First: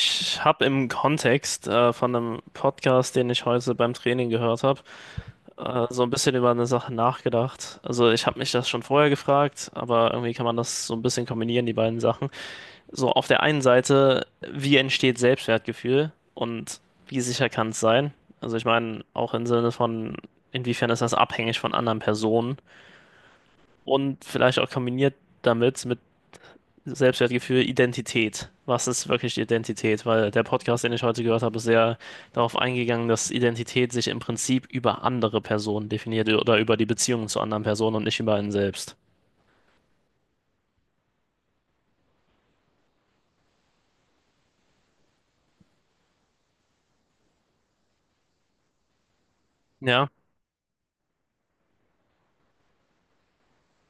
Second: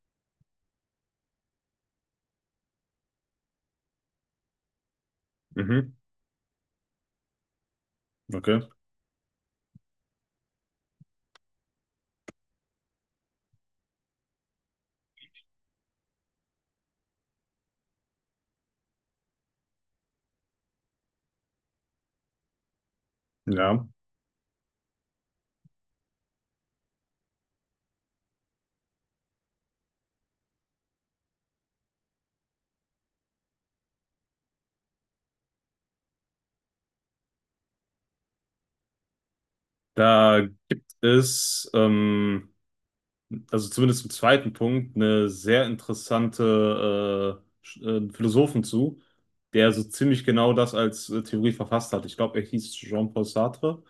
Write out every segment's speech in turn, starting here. Ich habe im Kontext von einem Podcast, den ich heute beim Training gehört habe, Mhm, so ein bisschen über eine Sache nachgedacht. Also ich habe mich okay. das schon vorher gefragt, aber irgendwie kann man das so ein bisschen kombinieren, die beiden Sachen. So auf der einen Seite, wie entsteht Selbstwertgefühl und wie sicher kann es sein? Also ich meine, auch im Sinne von, inwiefern ist das abhängig von anderen Personen Ja. und vielleicht auch kombiniert damit mit Selbstwertgefühl, Identität. Was ist wirklich die Identität? Weil der Podcast, den ich heute gehört habe, ist sehr darauf eingegangen, dass Identität sich im Prinzip über andere Personen definiert oder über die Beziehungen zu anderen Personen und nicht über einen selbst. Da gibt es, also zumindest im zweiten Punkt, eine sehr interessante Philosophen zu, der so Ja, ziemlich genau das als Theorie verfasst hat. Ich glaube, er hieß Jean-Paul Sartre.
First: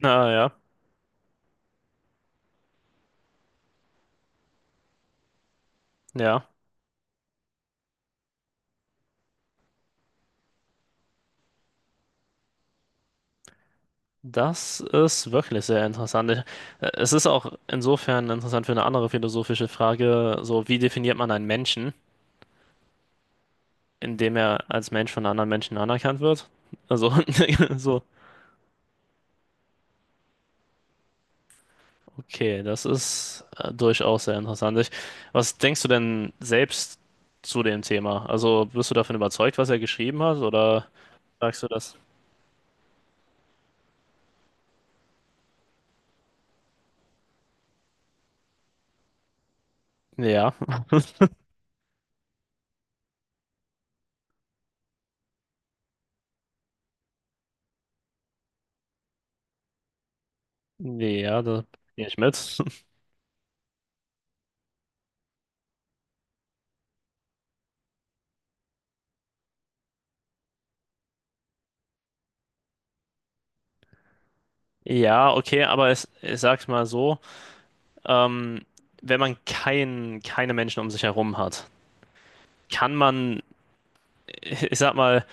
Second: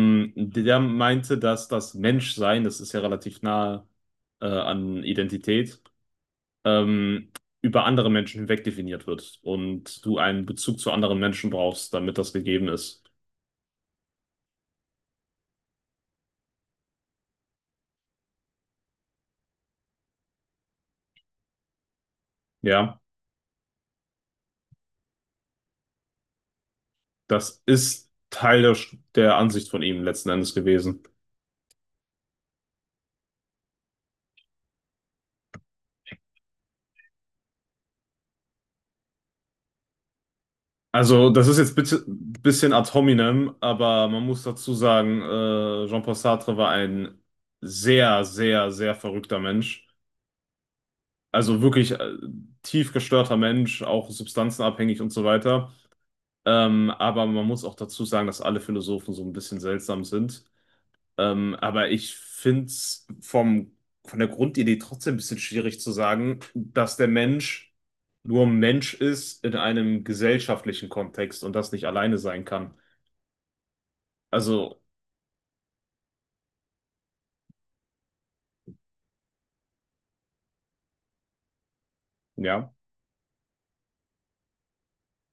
na ja, der meinte, dass das Menschsein, das ist ja relativ nahe an Identität, ja. ähm, über andere Menschen hinweg definiert wird und du einen Bezug zu anderen Menschen brauchst, damit das gegeben ist. Das ist wirklich sehr interessant. Es ist auch insofern interessant für eine andere philosophische Frage, so wie definiert man einen Menschen, Ja. indem er als Mensch von anderen Menschen anerkannt wird? Also, Das so, ist Teil der, der Ansicht von ihm letzten Endes gewesen. okay, das ist durchaus sehr interessant. Ich, was denkst du denn selbst zu dem Thema? Also bist du davon überzeugt, was er geschrieben hat, oder Also, das ist sagst du jetzt das? bitte ein bisschen ad hominem, aber man muss dazu sagen, Jean-Paul Sartre war ein sehr, sehr, sehr verrückter Mensch. Ja, Also wirklich tief gestörter Mensch, auch substanzenabhängig und so weiter. Aber man muss auch dazu sagen, dass alle Philosophen so ein bisschen seltsam sind. ja, Ähm, da aber gehe ich ich mit. finde es von der Grundidee trotzdem ein bisschen schwierig zu sagen, dass der Mensch nur Mensch ist in einem gesellschaftlichen Kontext und das nicht alleine sein kann. Also, Ja, okay, aber es, ich sag's mal so, ähm, wenn man keine Menschen um sich herum hat, ja, kann man ich sag mal,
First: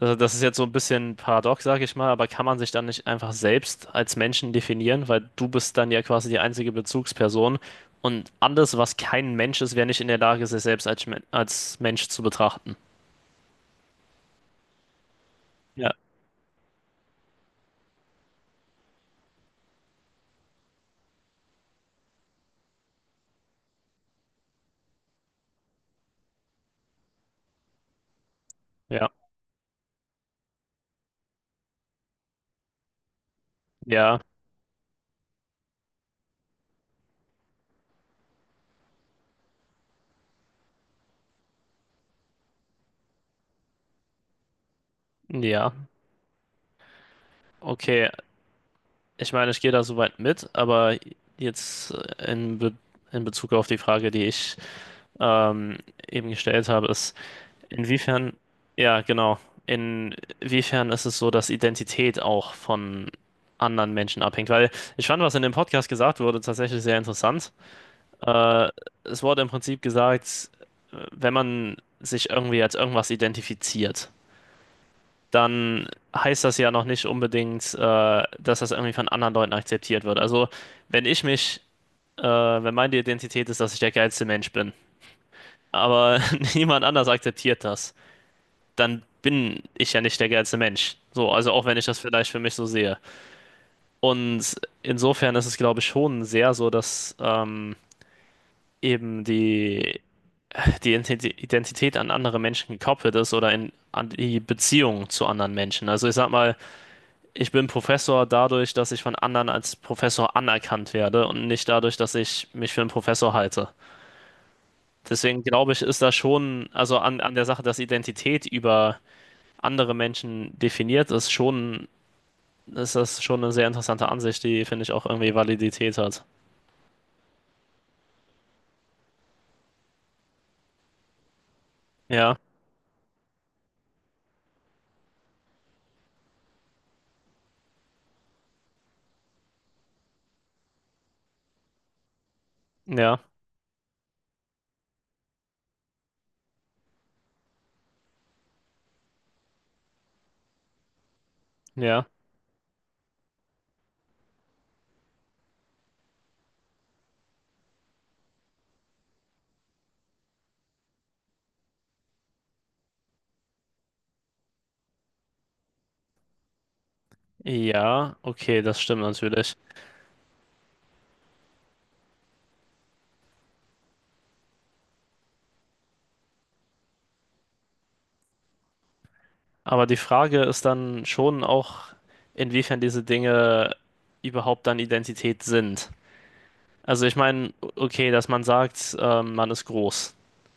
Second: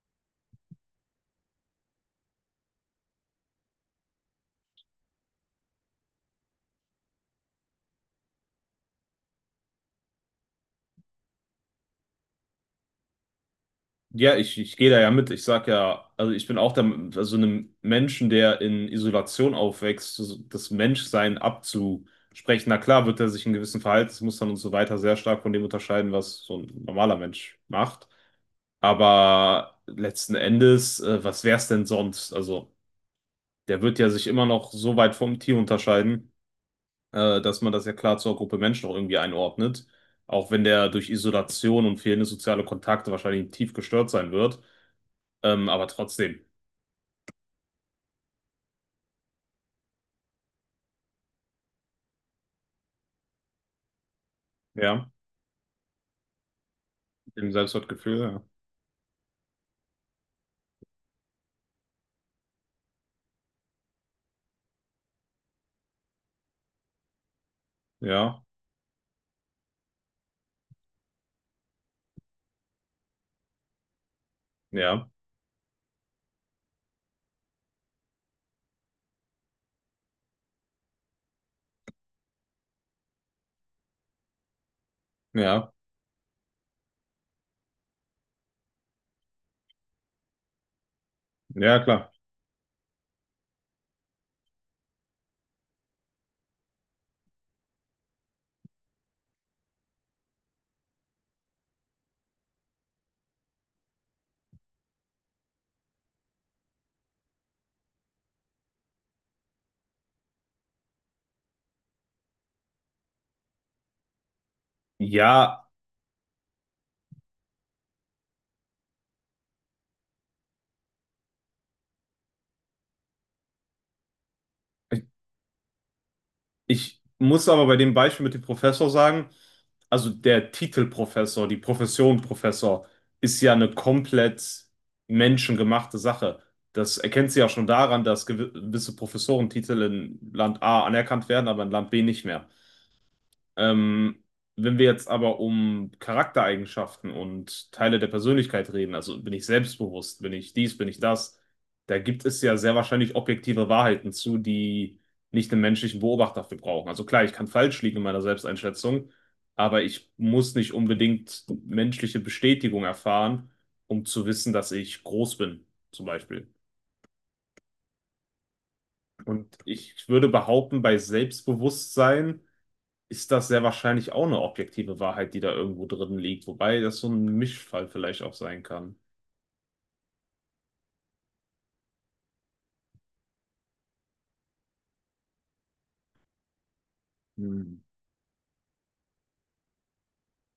also das ist jetzt so ein bisschen paradox, sag ich mal, aber kann man sich dann nicht einfach selbst als Menschen definieren, weil du bist dann ja quasi die einzige Bezugsperson und alles, was kein Mensch ist, wäre nicht in der Lage, sich selbst als Mensch zu betrachten. ja, ich gehe da ja mit. Ich sag Ja, ja, also ich bin auch der, also einem Menschen, der in Isolation aufwächst, so das Menschsein abzusprechen. Na klar, wird er sich in gewissen Verhaltensmustern und so weiter sehr stark von dem unterscheiden, was so ein normaler Mensch macht. ja, Aber letzten Endes, was wär's denn sonst? Also, der wird ja ja, sich immer noch so weit vom Tier unterscheiden, dass man das ja klar zur Gruppe Mensch noch irgendwie einordnet. Auch wenn der durch Isolation und fehlende soziale Kontakte wahrscheinlich tief gestört sein wird. Ähm, ja. aber trotzdem, Okay, ich meine, ich gehe da soweit mit, aber jetzt äh, in, Be in Bezug auf die Frage, die ich ja, ähm, eben gestellt habe, ist im Selbstwertgefühl, inwiefern, ja, ja, genau. Inwiefern ist es so, dass Identität auch von anderen Menschen abhängt? Weil ich fand, was in dem Podcast gesagt wurde, tatsächlich sehr interessant. ja, Äh, Es wurde im Prinzip gesagt, wenn man sich irgendwie als irgendwas identifiziert, ja, dann heißt das ja noch nicht unbedingt, dass das irgendwie von anderen Leuten akzeptiert wird. Also, wenn ich mich, wenn meine Identität ist, dass ich der geilste Mensch bin, ja, aber niemand anders akzeptiert das, dann bin ich ja nicht der geilste Mensch. So, also auch wenn ja, ich das klar. vielleicht für mich so sehe. Und insofern ist es, glaube ich, schon sehr so, dass eben die Identität an andere Menschen gekoppelt ist oder an die Beziehung zu anderen Menschen. Also ich sag mal, ich bin Professor dadurch, dass ich von anderen als Professor anerkannt werde und nicht dadurch, dass ich mich für einen Professor halte. Deswegen Ja. glaube ich, ist da schon, also an der Sache, dass Identität über andere Menschen definiert ist, schon ist das schon eine sehr interessante Ansicht, die, finde ich, auch irgendwie Validität hat. Ich muss aber bei dem Beispiel mit dem Professor sagen, also der Titel Professor, die Profession Ja, Professor, ist ja eine komplett menschengemachte Sache. Das erkennt sie ja schon daran, dass gewisse Professorentitel in Land A anerkannt werden, aber in Land B nicht mehr. ja, Ähm, wenn wir jetzt aber um Charaktereigenschaften und Teile der Persönlichkeit reden, also bin ich selbstbewusst, bin ich dies, bin ich das, da ja, gibt es ja sehr wahrscheinlich objektive Wahrheiten zu, die nicht den menschlichen Beobachter für brauchen. Also klar, ich kann falsch liegen in meiner Selbsteinschätzung, aber ich muss nicht unbedingt menschliche Bestätigung erfahren, um zu wissen, dass ich groß bin, zum Beispiel. ja, okay, das stimmt natürlich. Und ich würde behaupten, bei Selbstbewusstsein, ist das sehr wahrscheinlich auch eine objektive Wahrheit, die da irgendwo drin liegt, wobei das so ein Mischfall vielleicht auch sein kann. Aber die Frage ist dann schon auch, inwiefern diese Dinge überhaupt dann Identität sind. Also ich meine, Hm. okay, dass man sagt, man ist groß.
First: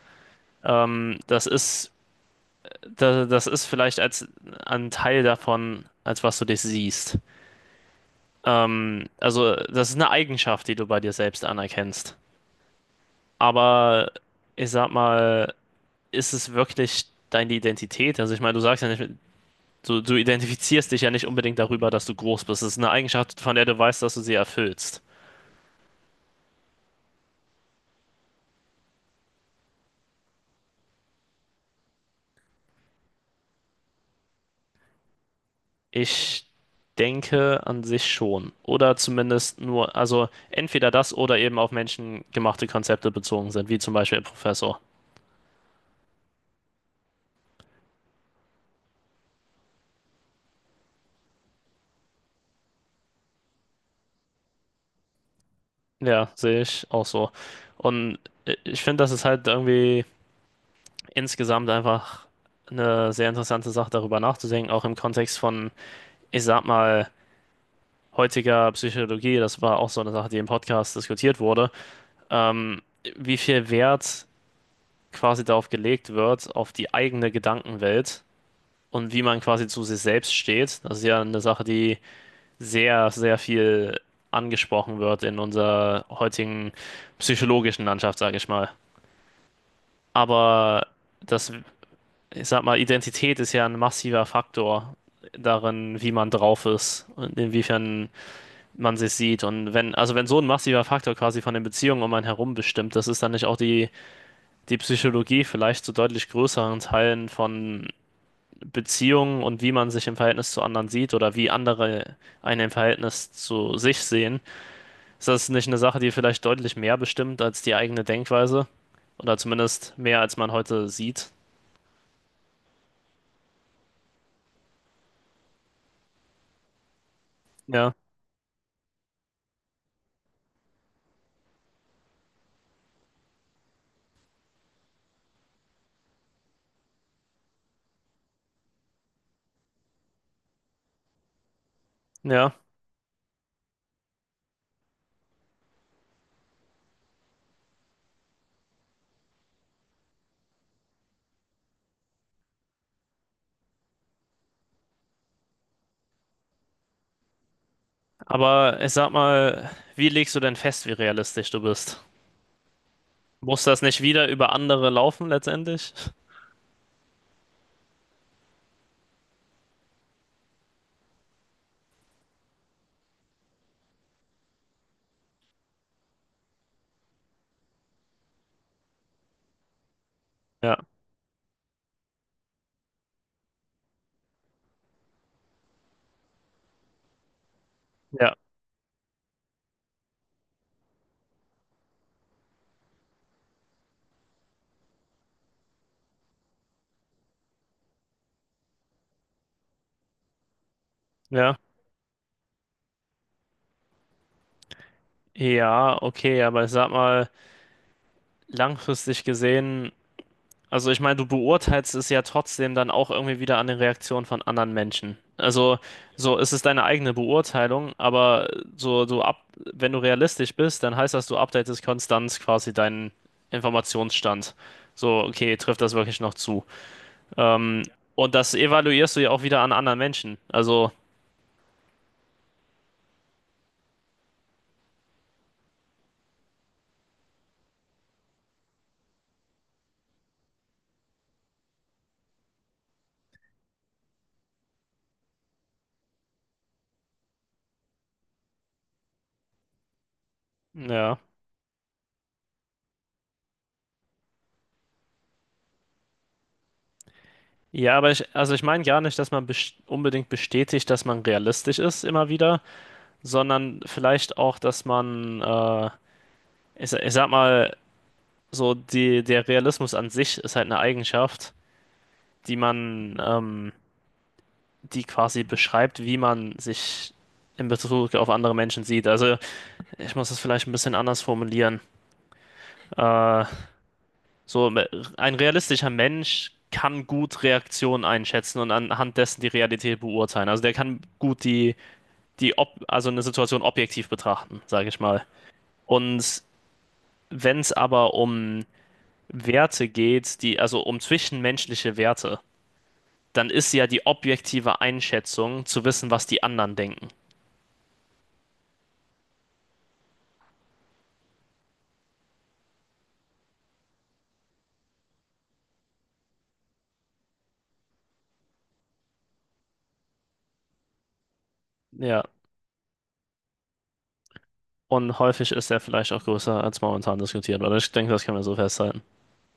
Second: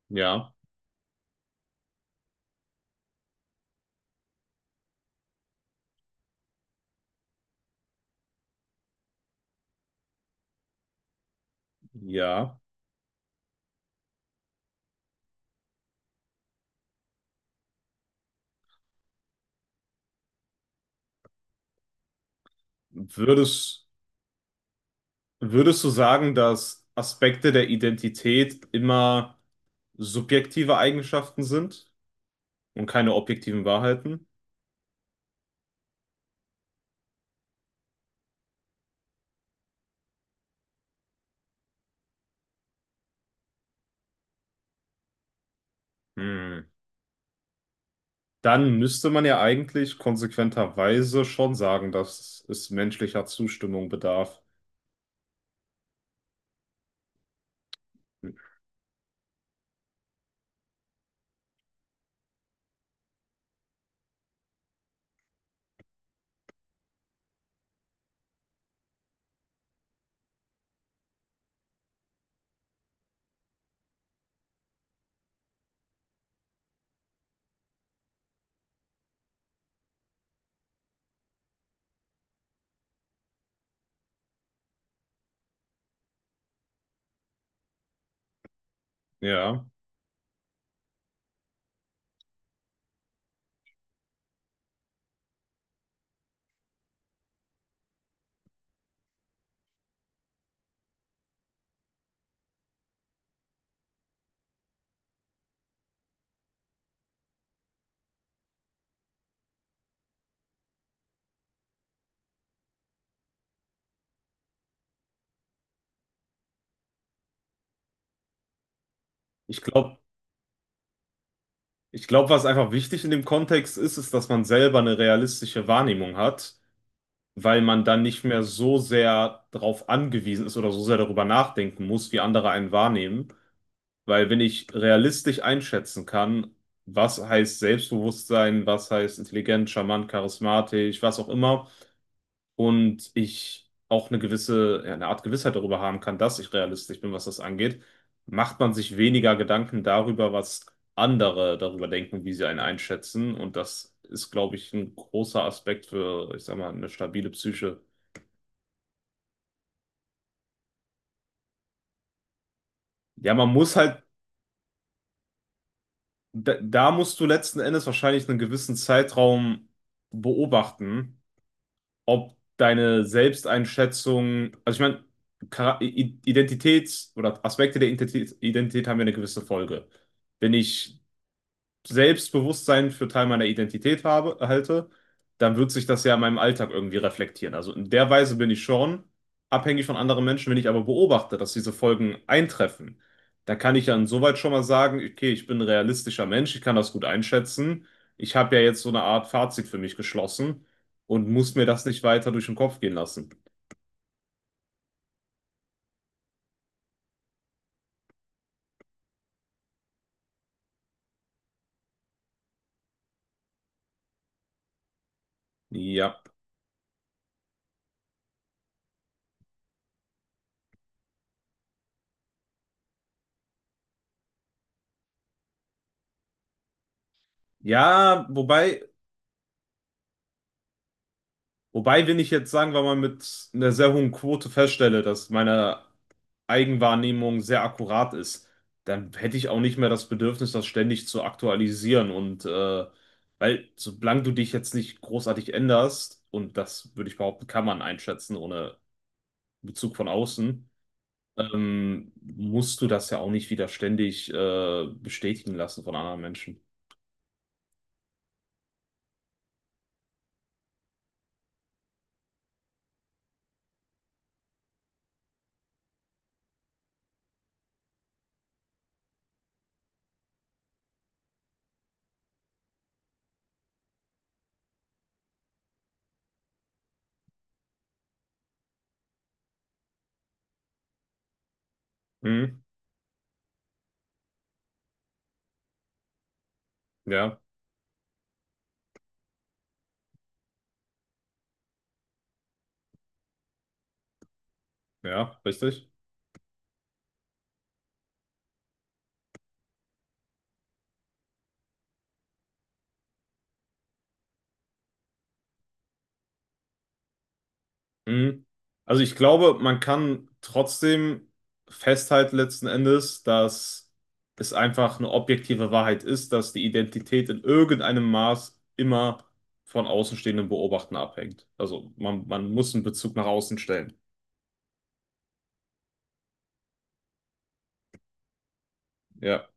Ja, Ähm, das ist, das ist vielleicht als ein Teil davon, als was du dich siehst. Also das ist eine Eigenschaft, die du bei dir selbst anerkennst. ja. Aber ich sag mal, ist es wirklich deine Identität? Also ich meine, du sagst ja nicht, du identifizierst dich ja nicht unbedingt darüber, dass du groß bist. Es ist eine Eigenschaft, von der du Würdest, weißt, dass du sie erfüllst. würdest du sagen, dass Aspekte der Identität immer subjektive Eigenschaften sind und keine objektiven Wahrheiten? Ich denke an sich schon. Oder zumindest nur, also entweder das oder eben auf menschengemachte Konzepte bezogen sind, wie zum Beispiel Professor. Hm. Dann müsste man ja eigentlich konsequenterweise schon sagen, dass es menschlicher Zustimmung bedarf. Ja, sehe ich auch so. Und ich finde, das ist halt irgendwie insgesamt einfach eine sehr interessante Sache, darüber nachzudenken, auch im Kontext von ich sag mal, heutiger Psychologie, das war auch so eine Sache, die im Podcast diskutiert wurde, ähm, wie viel Wert quasi darauf gelegt wird, auf die eigene Gedankenwelt und wie man quasi zu sich selbst steht. Das ist ja eine Sache, die sehr, sehr viel angesprochen wird in unserer heutigen psychologischen Landschaft, sage ich mal. Ja, Aber das, ich sag mal, Identität ist ja ein massiver Faktor darin, wie man drauf ist und inwiefern man sich sieht. Und wenn, also wenn so ein massiver Faktor quasi von den Beziehungen um einen herum bestimmt, das ist dann nicht auch die, die Psychologie vielleicht zu deutlich größeren Teilen von Beziehungen und wie man sich im Verhältnis zu anderen sieht oder wie andere einen im Verhältnis zu sich sehen. Ist das nicht eine Sache, die vielleicht deutlich mehr bestimmt als die eigene Denkweise? Oder ich zumindest glaube, mehr, als man heute sieht? ich glaube, was einfach wichtig in dem Kontext ist, ist, dass man selber eine realistische Wahrnehmung hat, weil man Ja, dann nicht mehr so sehr darauf angewiesen ist oder so sehr darüber nachdenken muss, wie andere einen wahrnehmen. Weil wenn ich realistisch einschätzen kann, was heißt Selbstbewusstsein, was heißt intelligent, charmant, charismatisch, was auch immer, ja. und ich auch eine gewisse, ja, eine Art Gewissheit darüber haben kann, dass ich realistisch bin, was das angeht, macht man sich weniger Gedanken darüber, was andere darüber denken, wie sie einen einschätzen. Und das ist, glaube ich, ein großer Aspekt für, ich sag mal, eine stabile Psyche. Aber ich sag mal, wie legst du denn fest, wie realistisch du bist? Ja, man Muss muss das nicht halt, wieder über andere laufen letztendlich? da musst du letzten Endes wahrscheinlich einen gewissen Zeitraum beobachten, ob deine Selbsteinschätzung, also ich meine, Identitäts- oder Aspekte der Identität, Identität haben ja eine gewisse Folge. Bin Ja, ich Selbstbewusstsein für Teil meiner Identität halte, dann wird sich das ja in meinem Alltag irgendwie reflektieren. Also in der ja. Weise bin ich schon abhängig von anderen Menschen. Wenn ich aber beobachte, dass diese Folgen eintreffen, dann kann ich ja insoweit schon mal sagen, okay, ich bin ein realistischer Mensch, ich kann das gut einschätzen. Ich habe ja jetzt so eine Art Fazit für mich geschlossen und muss Ja, mir das nicht weiter durch den Kopf gehen lassen. ja, okay, aber ich sag mal, langfristig gesehen, also ich meine, du beurteilst es ja trotzdem dann auch irgendwie wieder an den Reaktionen von anderen Menschen. Also, Ja. so, es ist deine eigene Beurteilung, aber so, wenn du realistisch bist, dann heißt das, du updatest konstant quasi deinen Informationsstand. So, okay, trifft das wirklich noch zu? Ähm, Ja, und das wobei, evaluierst du ja auch wieder an anderen Menschen. Also, wobei, wenn ich jetzt, sagen wir mal, mit einer sehr hohen Quote feststelle, dass meine Eigenwahrnehmung sehr akkurat ist, dann hätte ich auch nicht mehr das Bedürfnis, das ständig zu aktualisieren. Und weil, solange du dich jetzt nicht großartig änderst, und das würde ich behaupten, kann man einschätzen ohne Bezug von außen, ja. Musst du das ja auch nicht wieder ständig bestätigen lassen von anderen Menschen. Ja, aber ich, also ich meine gar nicht, dass man unbedingt bestätigt, dass man realistisch ist immer wieder, sondern vielleicht auch, dass man, ich sag mal, so der Realismus an sich ist halt eine Eigenschaft, die man, die quasi beschreibt, wie man sich in Bezug auf andere Menschen sieht. Also ich muss das vielleicht ein bisschen anders formulieren. Hm, Äh, so me- ein realistischer Mensch kann ja, gut Reaktionen einschätzen und anhand dessen die Realität beurteilen. Also der kann gut die die ob also eine Situation objektiv betrachten, sage ich mal. ja, richtig. Und wenn es aber um Werte geht, also um zwischenmenschliche Werte, dann ist ja die objektive Einschätzung zu wissen, was die anderen denken. Mhm. Also ich glaube, man kann trotzdem festhalten letzten Endes, dass es einfach eine objektive Wahrheit ist, dass die Identität in irgendeinem Maß immer von Außenstehenden beobachten abhängt. Also Ja. Man muss einen Bezug nach außen stellen. Und häufig ist er vielleicht auch größer als momentan diskutiert, oder ich denke, das kann man so festhalten. Ja.